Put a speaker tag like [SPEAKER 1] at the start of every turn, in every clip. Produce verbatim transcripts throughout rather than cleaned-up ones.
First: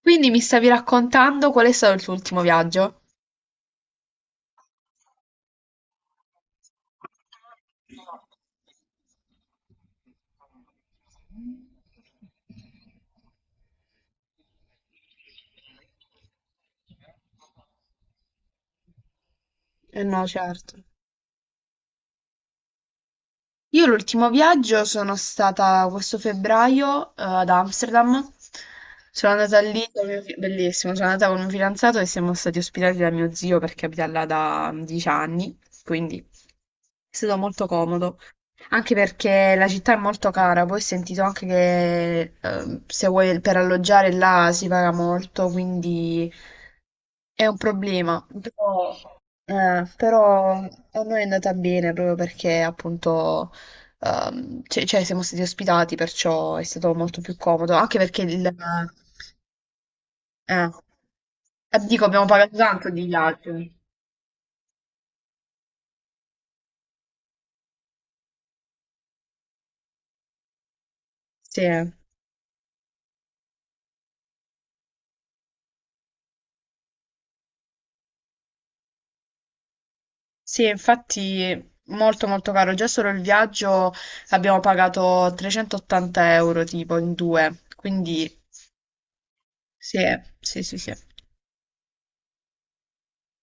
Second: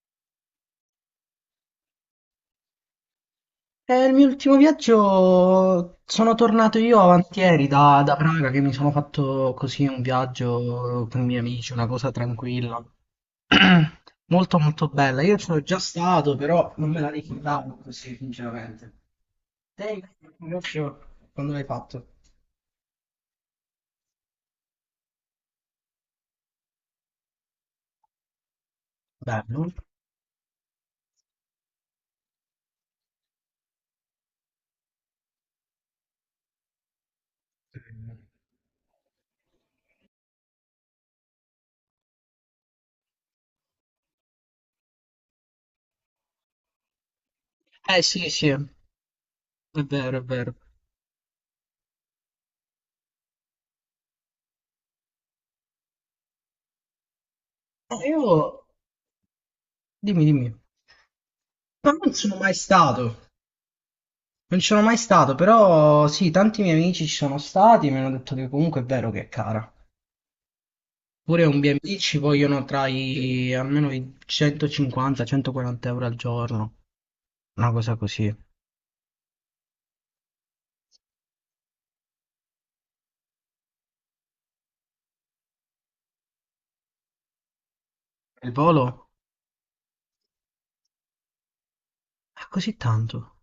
[SPEAKER 1] Quindi mi stavi raccontando qual è stato il tuo ultimo viaggio?
[SPEAKER 2] Eh, il mio ultimo viaggio sono tornato io avanti ieri da, da Praga che mi sono fatto così un viaggio con i miei amici, una cosa tranquilla. Molto molto bella. Io ci sono già stato, però non me la ricordavo così, sinceramente. Te
[SPEAKER 1] Eh
[SPEAKER 2] invece,
[SPEAKER 1] no,
[SPEAKER 2] il tuo
[SPEAKER 1] certo.
[SPEAKER 2] viaggio, quando l'hai fatto?
[SPEAKER 1] Io l'ultimo viaggio sono stata questo febbraio, eh, ad Amsterdam. Sono andata
[SPEAKER 2] Bello.
[SPEAKER 1] lì con mio fi- bellissimo, sono andata con un fidanzato e siamo stati ospitati da mio zio perché abita là da dieci anni, quindi è stato molto comodo. Anche perché la città è molto cara, poi ho sentito anche che eh, se vuoi per alloggiare là si paga molto, quindi è un
[SPEAKER 2] Eh
[SPEAKER 1] problema.
[SPEAKER 2] sì, sì, è
[SPEAKER 1] Però, eh,
[SPEAKER 2] vero, è
[SPEAKER 1] però
[SPEAKER 2] vero.
[SPEAKER 1] a noi è andata bene proprio perché appunto ehm, cioè, cioè, siamo stati ospitati, perciò è stato molto più comodo. Anche
[SPEAKER 2] Eh,
[SPEAKER 1] perché il,
[SPEAKER 2] io, dimmi, dimmi.
[SPEAKER 1] eh, eh,
[SPEAKER 2] Ma
[SPEAKER 1] dico,
[SPEAKER 2] non
[SPEAKER 1] abbiamo
[SPEAKER 2] sono mai
[SPEAKER 1] pagato tanto di
[SPEAKER 2] stato.
[SPEAKER 1] viaggio.
[SPEAKER 2] Non ci sono mai stato, però sì, tanti miei amici ci sono stati e mi hanno detto che comunque è vero che è cara. Pure un
[SPEAKER 1] Sì.
[SPEAKER 2] B and B ci vogliono tra i almeno i centocinquanta-centoquaranta euro al giorno, una cosa così.
[SPEAKER 1] Sì, infatti molto molto caro, già solo il viaggio abbiamo pagato trecentoottanta euro tipo in due, quindi
[SPEAKER 2] Il volo?
[SPEAKER 1] sì, sì, sì, sì,
[SPEAKER 2] È così tanto.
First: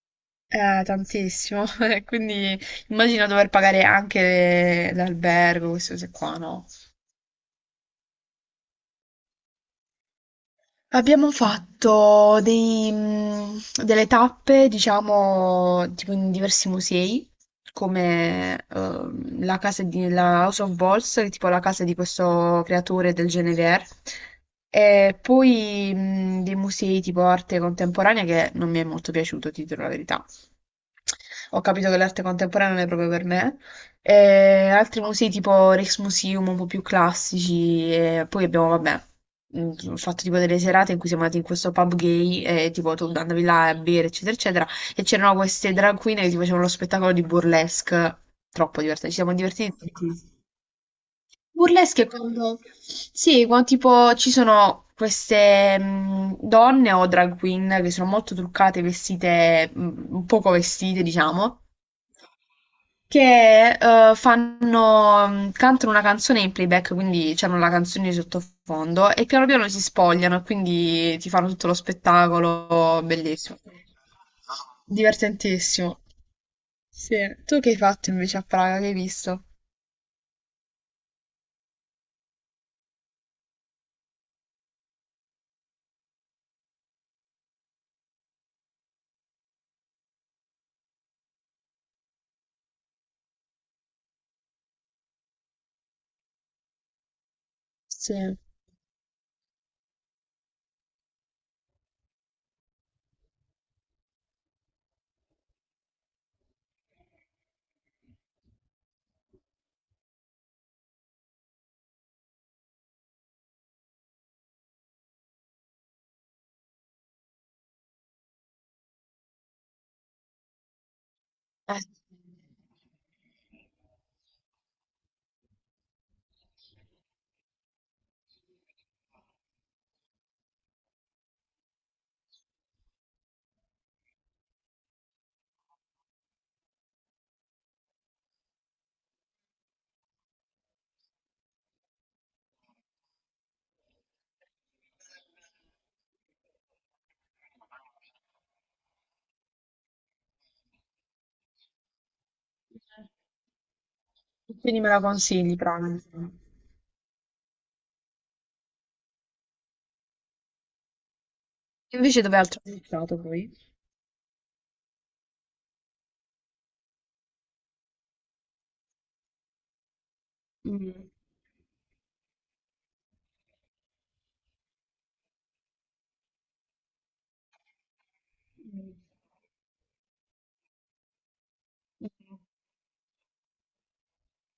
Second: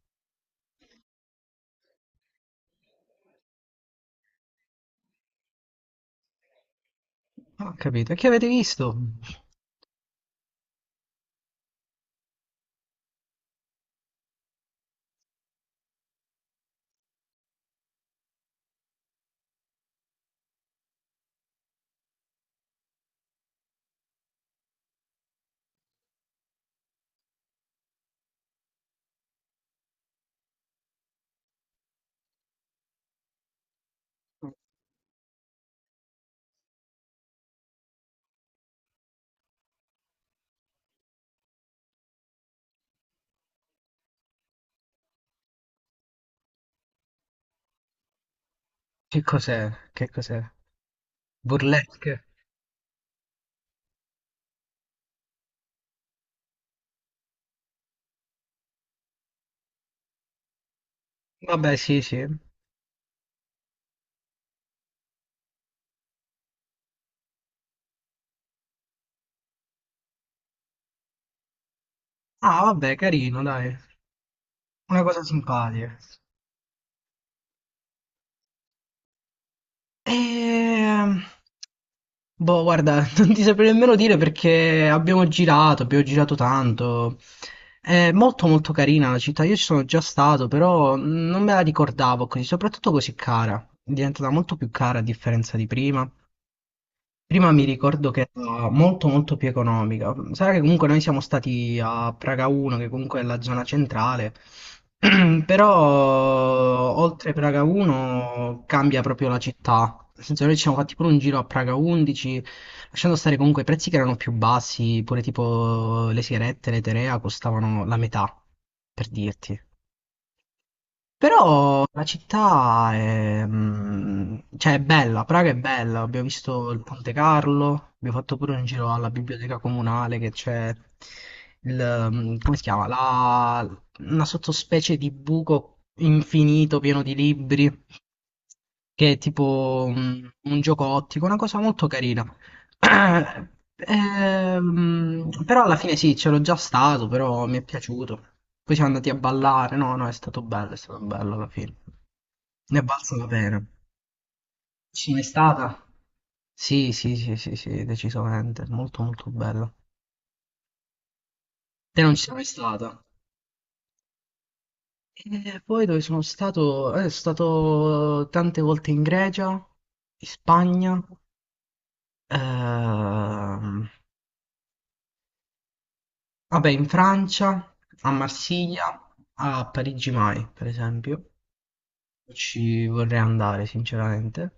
[SPEAKER 1] è tantissimo, quindi immagino dover pagare anche l'albergo, queste cose qua, no?
[SPEAKER 2] Non ho capito. E che avete visto?
[SPEAKER 1] Abbiamo fatto dei, mm, delle tappe, diciamo, tipo in diversi musei, come ehm, la casa di la House of Balls, che è tipo la casa di questo creatore del Genever, e poi mm, dei musei tipo arte contemporanea che non mi è molto piaciuto, ti dirò la verità. Ho capito che l'arte contemporanea non è proprio per me. E altri musei tipo Rijksmuseum un po' più classici e poi abbiamo, vabbè, mh, fatto tipo delle serate in cui siamo andati in questo pub gay e tipo tu andavi là a bere eccetera eccetera e c'erano queste drag queen che ti facevano lo spettacolo di burlesque. Troppo divertente, ci
[SPEAKER 2] Che
[SPEAKER 1] siamo
[SPEAKER 2] cos'è?
[SPEAKER 1] divertiti
[SPEAKER 2] Che
[SPEAKER 1] tantissimo.
[SPEAKER 2] cos'è?
[SPEAKER 1] Burlesque è
[SPEAKER 2] Burlesque?
[SPEAKER 1] quando... Sì, quando tipo ci sono queste mh, donne o drag queen che sono molto truccate, vestite, mh, un poco vestite, diciamo,
[SPEAKER 2] Vabbè, sì, sì.
[SPEAKER 1] che eh, fanno, mh, cantano una canzone in playback, quindi c'hanno la canzone di sottofondo e piano piano si spogliano e quindi ti fanno tutto lo
[SPEAKER 2] Ah, vabbè,
[SPEAKER 1] spettacolo,
[SPEAKER 2] carino,
[SPEAKER 1] bellissimo,
[SPEAKER 2] dai. Una cosa simpatica.
[SPEAKER 1] divertentissimo. Sì. Tu che hai fatto invece a Praga? Che hai visto?
[SPEAKER 2] Ehm, boh, guarda, non ti saprei nemmeno dire perché abbiamo girato, abbiamo girato tanto. È molto molto carina la città, io ci sono già stato, però non me la ricordavo così, soprattutto così cara. È diventata molto più cara a differenza di prima. Prima mi ricordo
[SPEAKER 1] Sì.
[SPEAKER 2] che
[SPEAKER 1] Eh.
[SPEAKER 2] era molto molto più economica. Sarà che comunque noi siamo stati a Praga uno, che comunque è la zona centrale, però oltre Praga uno cambia proprio la città. Nel senso noi ci siamo fatti pure un giro a Praga undici, lasciando stare comunque i prezzi che erano più bassi, pure tipo le sigarette, le Terea costavano la metà, per dirti. Però la città è, mm, cioè, è bella, Praga è bella, abbiamo visto il Ponte Carlo, abbiamo fatto pure un giro alla biblioteca comunale che c'è il, mm, come si chiama? La- una sottospecie di buco infinito pieno di libri, che è tipo mm, un gioco ottico, una cosa molto carina. Ah, ehm, però alla fine sì, c'ero già stato, però mi è piaciuto. Poi siamo andati a ballare, no, no, è stato bello, è stato bello alla fine. Ne è valsa la pena.
[SPEAKER 1] Quindi me la
[SPEAKER 2] Ci sei
[SPEAKER 1] consigli,
[SPEAKER 2] stata?
[SPEAKER 1] Praga, insomma.
[SPEAKER 2] Sì, sì, sì, sì, sì, decisamente, molto molto bello. Te non
[SPEAKER 1] Invece
[SPEAKER 2] ci sei
[SPEAKER 1] dove
[SPEAKER 2] mai
[SPEAKER 1] altro hai
[SPEAKER 2] stata?
[SPEAKER 1] stato poi?
[SPEAKER 2] E poi dove sono stato? Eh, sono stato tante volte in Grecia, in Spagna,
[SPEAKER 1] Mm.
[SPEAKER 2] ehm, Vabbè, in Francia, a
[SPEAKER 1] Mm.
[SPEAKER 2] Marsiglia, a Parigi mai, per esempio, ci vorrei andare, sinceramente.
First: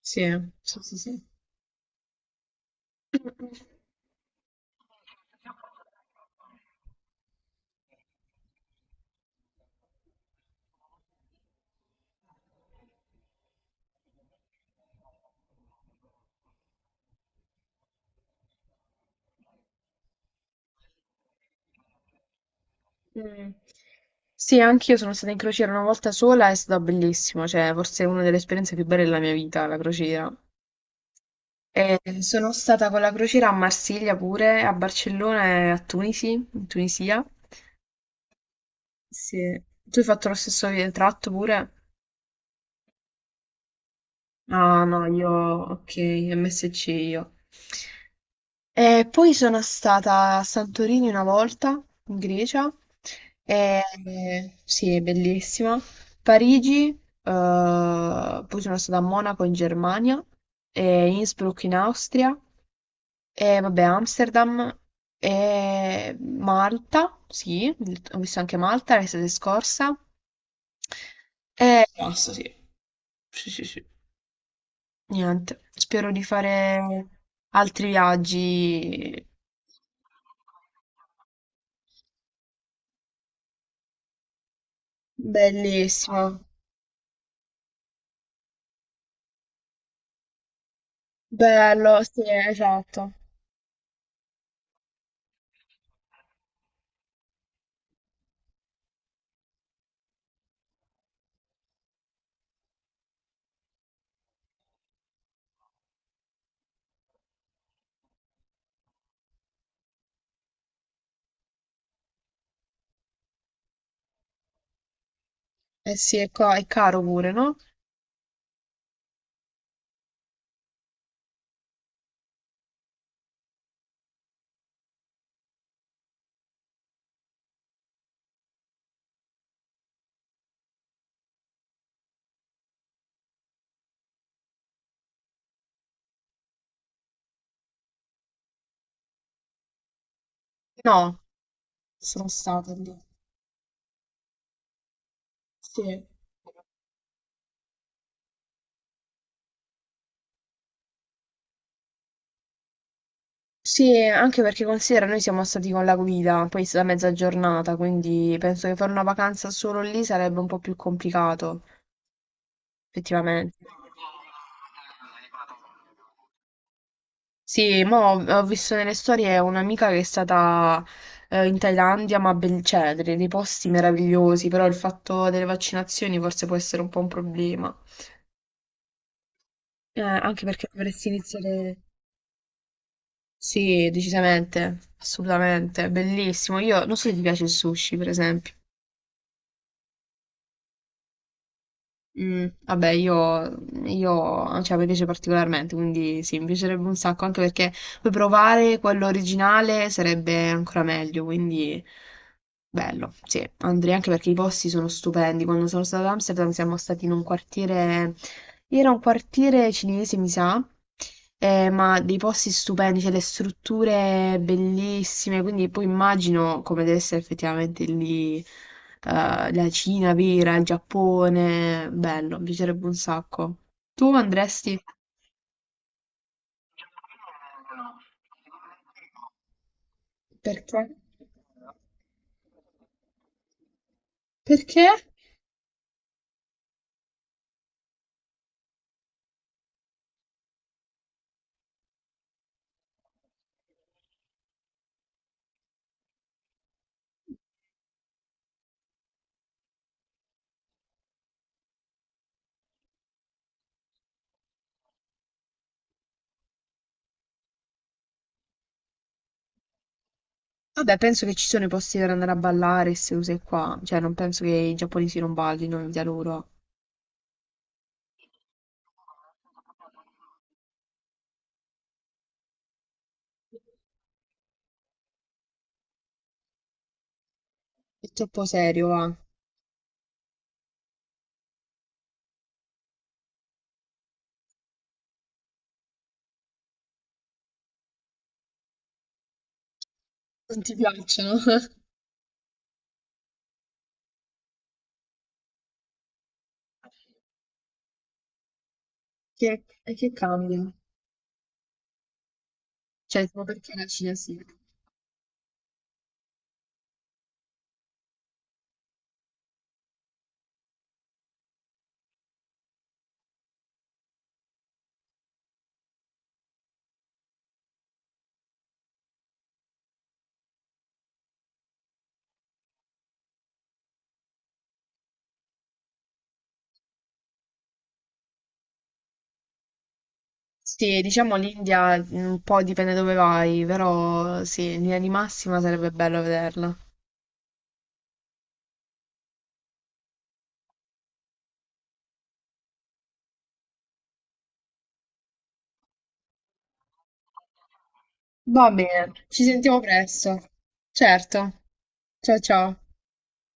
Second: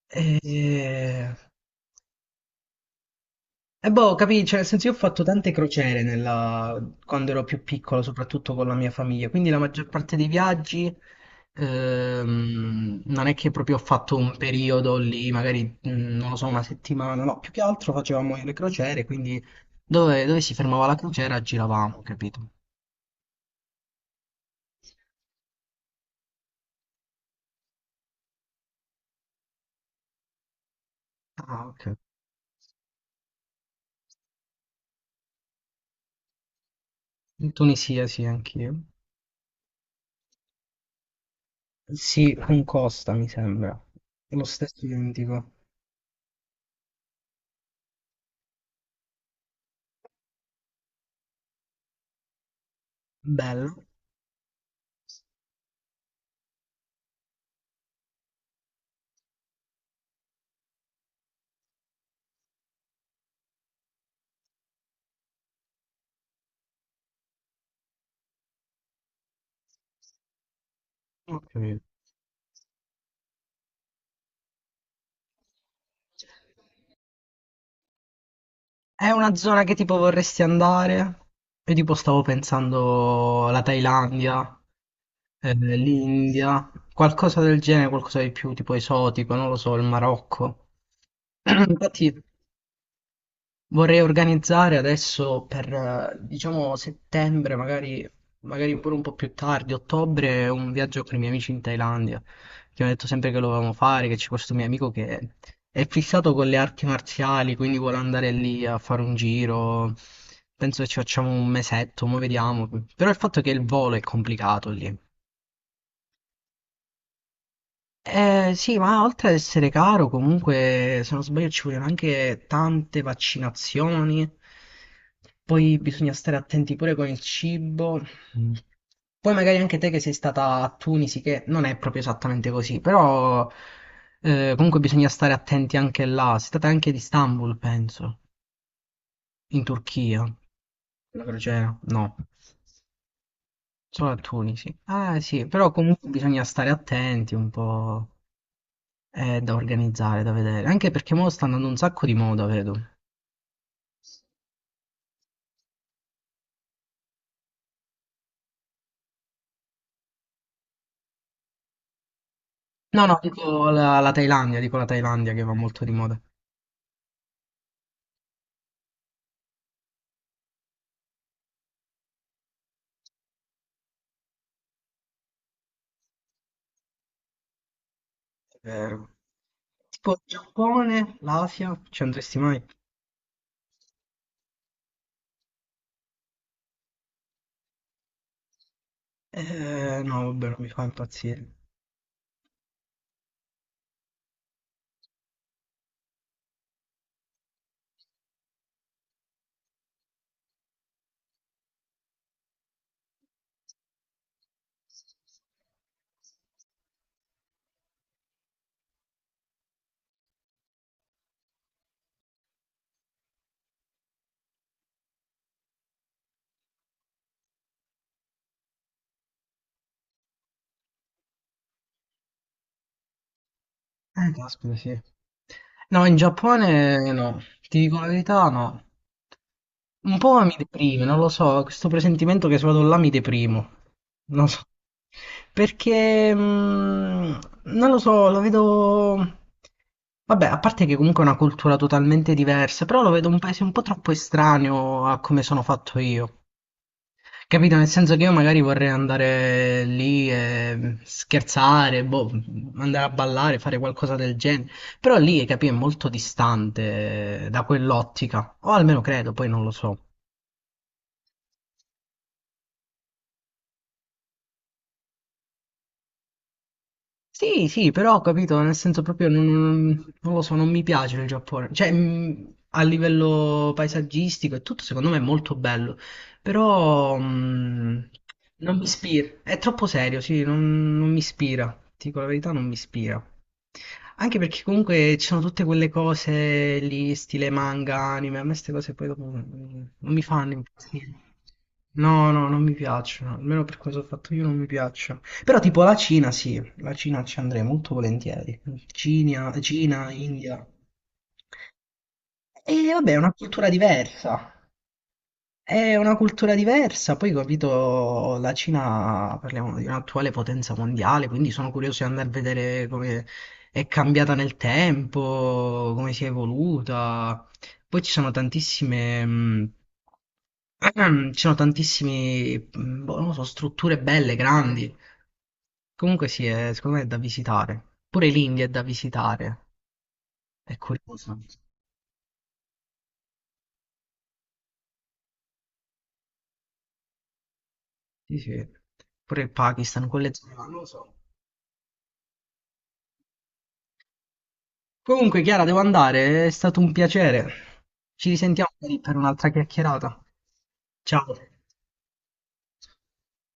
[SPEAKER 1] Sì, sì, sì, sì.
[SPEAKER 2] E, e boh, capì, cioè, nel senso io ho fatto tante crociere nella- quando ero più piccolo, soprattutto con la mia famiglia, quindi la maggior parte dei viaggi ehm, non è che proprio ho fatto un periodo lì, magari, mm, non lo so, una settimana, no, più che altro facevamo le crociere, quindi dove, dove si fermava la crociera giravamo, capito?
[SPEAKER 1] Mm. Sì, anch'io sono stata in crociera una volta sola, è stato bellissimo, cioè forse è una delle esperienze più belle della mia vita, la crociera.
[SPEAKER 2] Ah, ok.
[SPEAKER 1] E sono stata con la crociera a Marsiglia pure, a Barcellona e a Tunisi, in Tunisia.
[SPEAKER 2] In Tunisia sì, anch'io.
[SPEAKER 1] Sì. Tu hai fatto lo stesso vi- tratto pure?
[SPEAKER 2] Sì, con Costa mi sembra. Lo
[SPEAKER 1] Ah,
[SPEAKER 2] stesso
[SPEAKER 1] no, io,
[SPEAKER 2] identico.
[SPEAKER 1] ok, M S C io. E poi sono stata a Santorini una volta, in Grecia, e,
[SPEAKER 2] Bello.
[SPEAKER 1] sì, è bellissima. Parigi, eh, poi sono stata a Monaco in Germania, e Innsbruck in Austria, e vabbè, Amsterdam, e Malta, sì, ho visto anche Malta l'estate scorsa,
[SPEAKER 2] Ho capito.
[SPEAKER 1] e basta, sì. Sì, sì, sì. Niente, spero di fare altri
[SPEAKER 2] È
[SPEAKER 1] viaggi.
[SPEAKER 2] una zona che tipo vorresti andare? Io tipo stavo pensando la Thailandia, eh,
[SPEAKER 1] Bellissimo,
[SPEAKER 2] l'India, qualcosa del genere, qualcosa di più tipo esotico, non lo so, il Marocco.
[SPEAKER 1] bello,
[SPEAKER 2] Infatti
[SPEAKER 1] sì, esatto.
[SPEAKER 2] vorrei organizzare adesso per, eh, diciamo, settembre, magari, magari pure un po' più tardi, ottobre, un viaggio con i miei amici in Thailandia, che mi ha detto sempre che lo volevamo fare, che c'è questo mio amico che è fissato con le arti marziali, quindi vuole andare lì a fare un giro. Penso che ci facciamo un mesetto, mo vediamo. Però il fatto è che il volo è complicato lì.
[SPEAKER 1] Eh sì, è, ca- è caro pure, no?
[SPEAKER 2] Eh, sì, ma oltre ad essere caro, comunque, se non sbaglio, ci vogliono anche tante vaccinazioni. Poi bisogna stare attenti pure con il cibo. Mm. Poi magari anche te che sei stata a Tunisi, che non è proprio esattamente così, però eh, comunque bisogna stare attenti anche là. Sei stata anche ad Istanbul, penso, in Turchia.
[SPEAKER 1] No,
[SPEAKER 2] La crociera? No,
[SPEAKER 1] sono stata lì.
[SPEAKER 2] solo a Tunisi. Ah sì, però
[SPEAKER 1] Sì.
[SPEAKER 2] comunque bisogna stare attenti un po'. Eh, da organizzare, da vedere. Anche perché mo sta andando un sacco di moda, vedo.
[SPEAKER 1] Sì, anche perché considera, noi siamo stati con la guida, poi è stata mezza giornata, quindi penso che fare una vacanza solo lì sarebbe un po' più complicato,
[SPEAKER 2] No, no,
[SPEAKER 1] effettivamente.
[SPEAKER 2] dico la, la Thailandia, dico la Thailandia che va molto di moda.
[SPEAKER 1] Sì, ma ho, ho visto nelle storie un'amica che è stata eh, in Thailandia, ma ben, cioè, dei dei posti meravigliosi, però il fatto delle vaccinazioni forse può essere un po' un problema.
[SPEAKER 2] È vero.
[SPEAKER 1] Eh,
[SPEAKER 2] Tipo il
[SPEAKER 1] anche perché dovresti
[SPEAKER 2] Giappone,
[SPEAKER 1] iniziare...
[SPEAKER 2] l'Asia, ci andresti mai?
[SPEAKER 1] Sì, decisamente, assolutamente, bellissimo. Io non so se ti piace il sushi, per esempio.
[SPEAKER 2] Eh, no, vabbè, non mi fa impazzire.
[SPEAKER 1] Mm, vabbè, io, io, cioè, mi piace particolarmente, quindi sì, mi piacerebbe un sacco, anche perché poi provare quello originale sarebbe ancora meglio, quindi bello, sì, andrei anche perché i posti sono stupendi. Quando sono stata ad Amsterdam siamo stati in un quartiere, era un quartiere cinese, mi sa, eh, ma dei posti stupendi, cioè le strutture bellissime, quindi poi immagino come deve essere effettivamente lì, eh, la Cina vera, il Giappone, bello, mi piacerebbe un sacco. Tu
[SPEAKER 2] Eh, caspita,
[SPEAKER 1] andresti?
[SPEAKER 2] sì. No, in Giappone no, ti dico la verità, no. Un po' mi
[SPEAKER 1] Perché?
[SPEAKER 2] deprime, non lo so, questo presentimento che se vado là mi deprimo. Non so.
[SPEAKER 1] Perché?
[SPEAKER 2] Perché mh, non lo so, lo vedo. Vabbè, a parte che comunque è una cultura totalmente diversa, però lo vedo un paese un po' troppo estraneo a come sono fatto io. Capito? Nel senso che io magari vorrei andare lì e scherzare, boh, andare a ballare, fare qualcosa del genere. Però lì, capì, è molto distante da quell'ottica. O almeno credo, poi non lo so.
[SPEAKER 1] Vabbè, penso che ci sono i posti per andare a ballare, queste cose qua. Cioè, non penso che i giapponesi non ballino in vita loro.
[SPEAKER 2] Sì, sì, però ho capito, nel senso proprio non, non- non lo so, non mi piace il Giappone. Cioè, mh, a livello paesaggistico e tutto, secondo me è molto bello, però
[SPEAKER 1] È
[SPEAKER 2] mh,
[SPEAKER 1] troppo
[SPEAKER 2] non mi
[SPEAKER 1] serio, va. Non
[SPEAKER 2] ispira. È troppo serio, sì, non, non mi ispira. Ti dico la verità, non mi ispira. Anche perché comunque ci sono tutte quelle cose lì, stile manga, anime, a me queste cose poi dopo non non mi fanno
[SPEAKER 1] ti
[SPEAKER 2] impazzire.
[SPEAKER 1] piacciono?
[SPEAKER 2] No, no, non mi piacciono, almeno per cosa ho fatto io non mi piacciono. Però tipo la Cina sì, la Cina ci andrei molto volentieri. Cina,
[SPEAKER 1] Che, e
[SPEAKER 2] Cina,
[SPEAKER 1] che
[SPEAKER 2] India.
[SPEAKER 1] cambia?
[SPEAKER 2] E vabbè, è
[SPEAKER 1] Cioè,
[SPEAKER 2] una
[SPEAKER 1] tipo,
[SPEAKER 2] cultura
[SPEAKER 1] perché la Cina sì?
[SPEAKER 2] diversa. È una cultura diversa, poi capito, la Cina, parliamo di un'attuale potenza mondiale, quindi sono curioso di andare a vedere come è cambiata nel tempo, come si è evoluta. Poi ci sono tantissime, mh, ci sono tantissime, mh, boh, non lo so, strutture belle, grandi. Comunque sì, è- secondo me è da visitare. Pure l'India è da visitare, è
[SPEAKER 1] Sì, diciamo
[SPEAKER 2] curioso.
[SPEAKER 1] l'India mm, un po' dipende dove vai, però sì, in linea di massima sarebbe bello vederla.
[SPEAKER 2] Sì, sì. Pure il Pakistan, quelle zone, là, non lo so. Comunque, Chiara, devo andare, è stato un piacere. Ci risentiamo
[SPEAKER 1] Va
[SPEAKER 2] magari
[SPEAKER 1] bene,
[SPEAKER 2] per
[SPEAKER 1] ci
[SPEAKER 2] un'altra
[SPEAKER 1] sentiamo
[SPEAKER 2] chiacchierata.
[SPEAKER 1] presto.
[SPEAKER 2] Ciao.
[SPEAKER 1] Certo. Ciao ciao.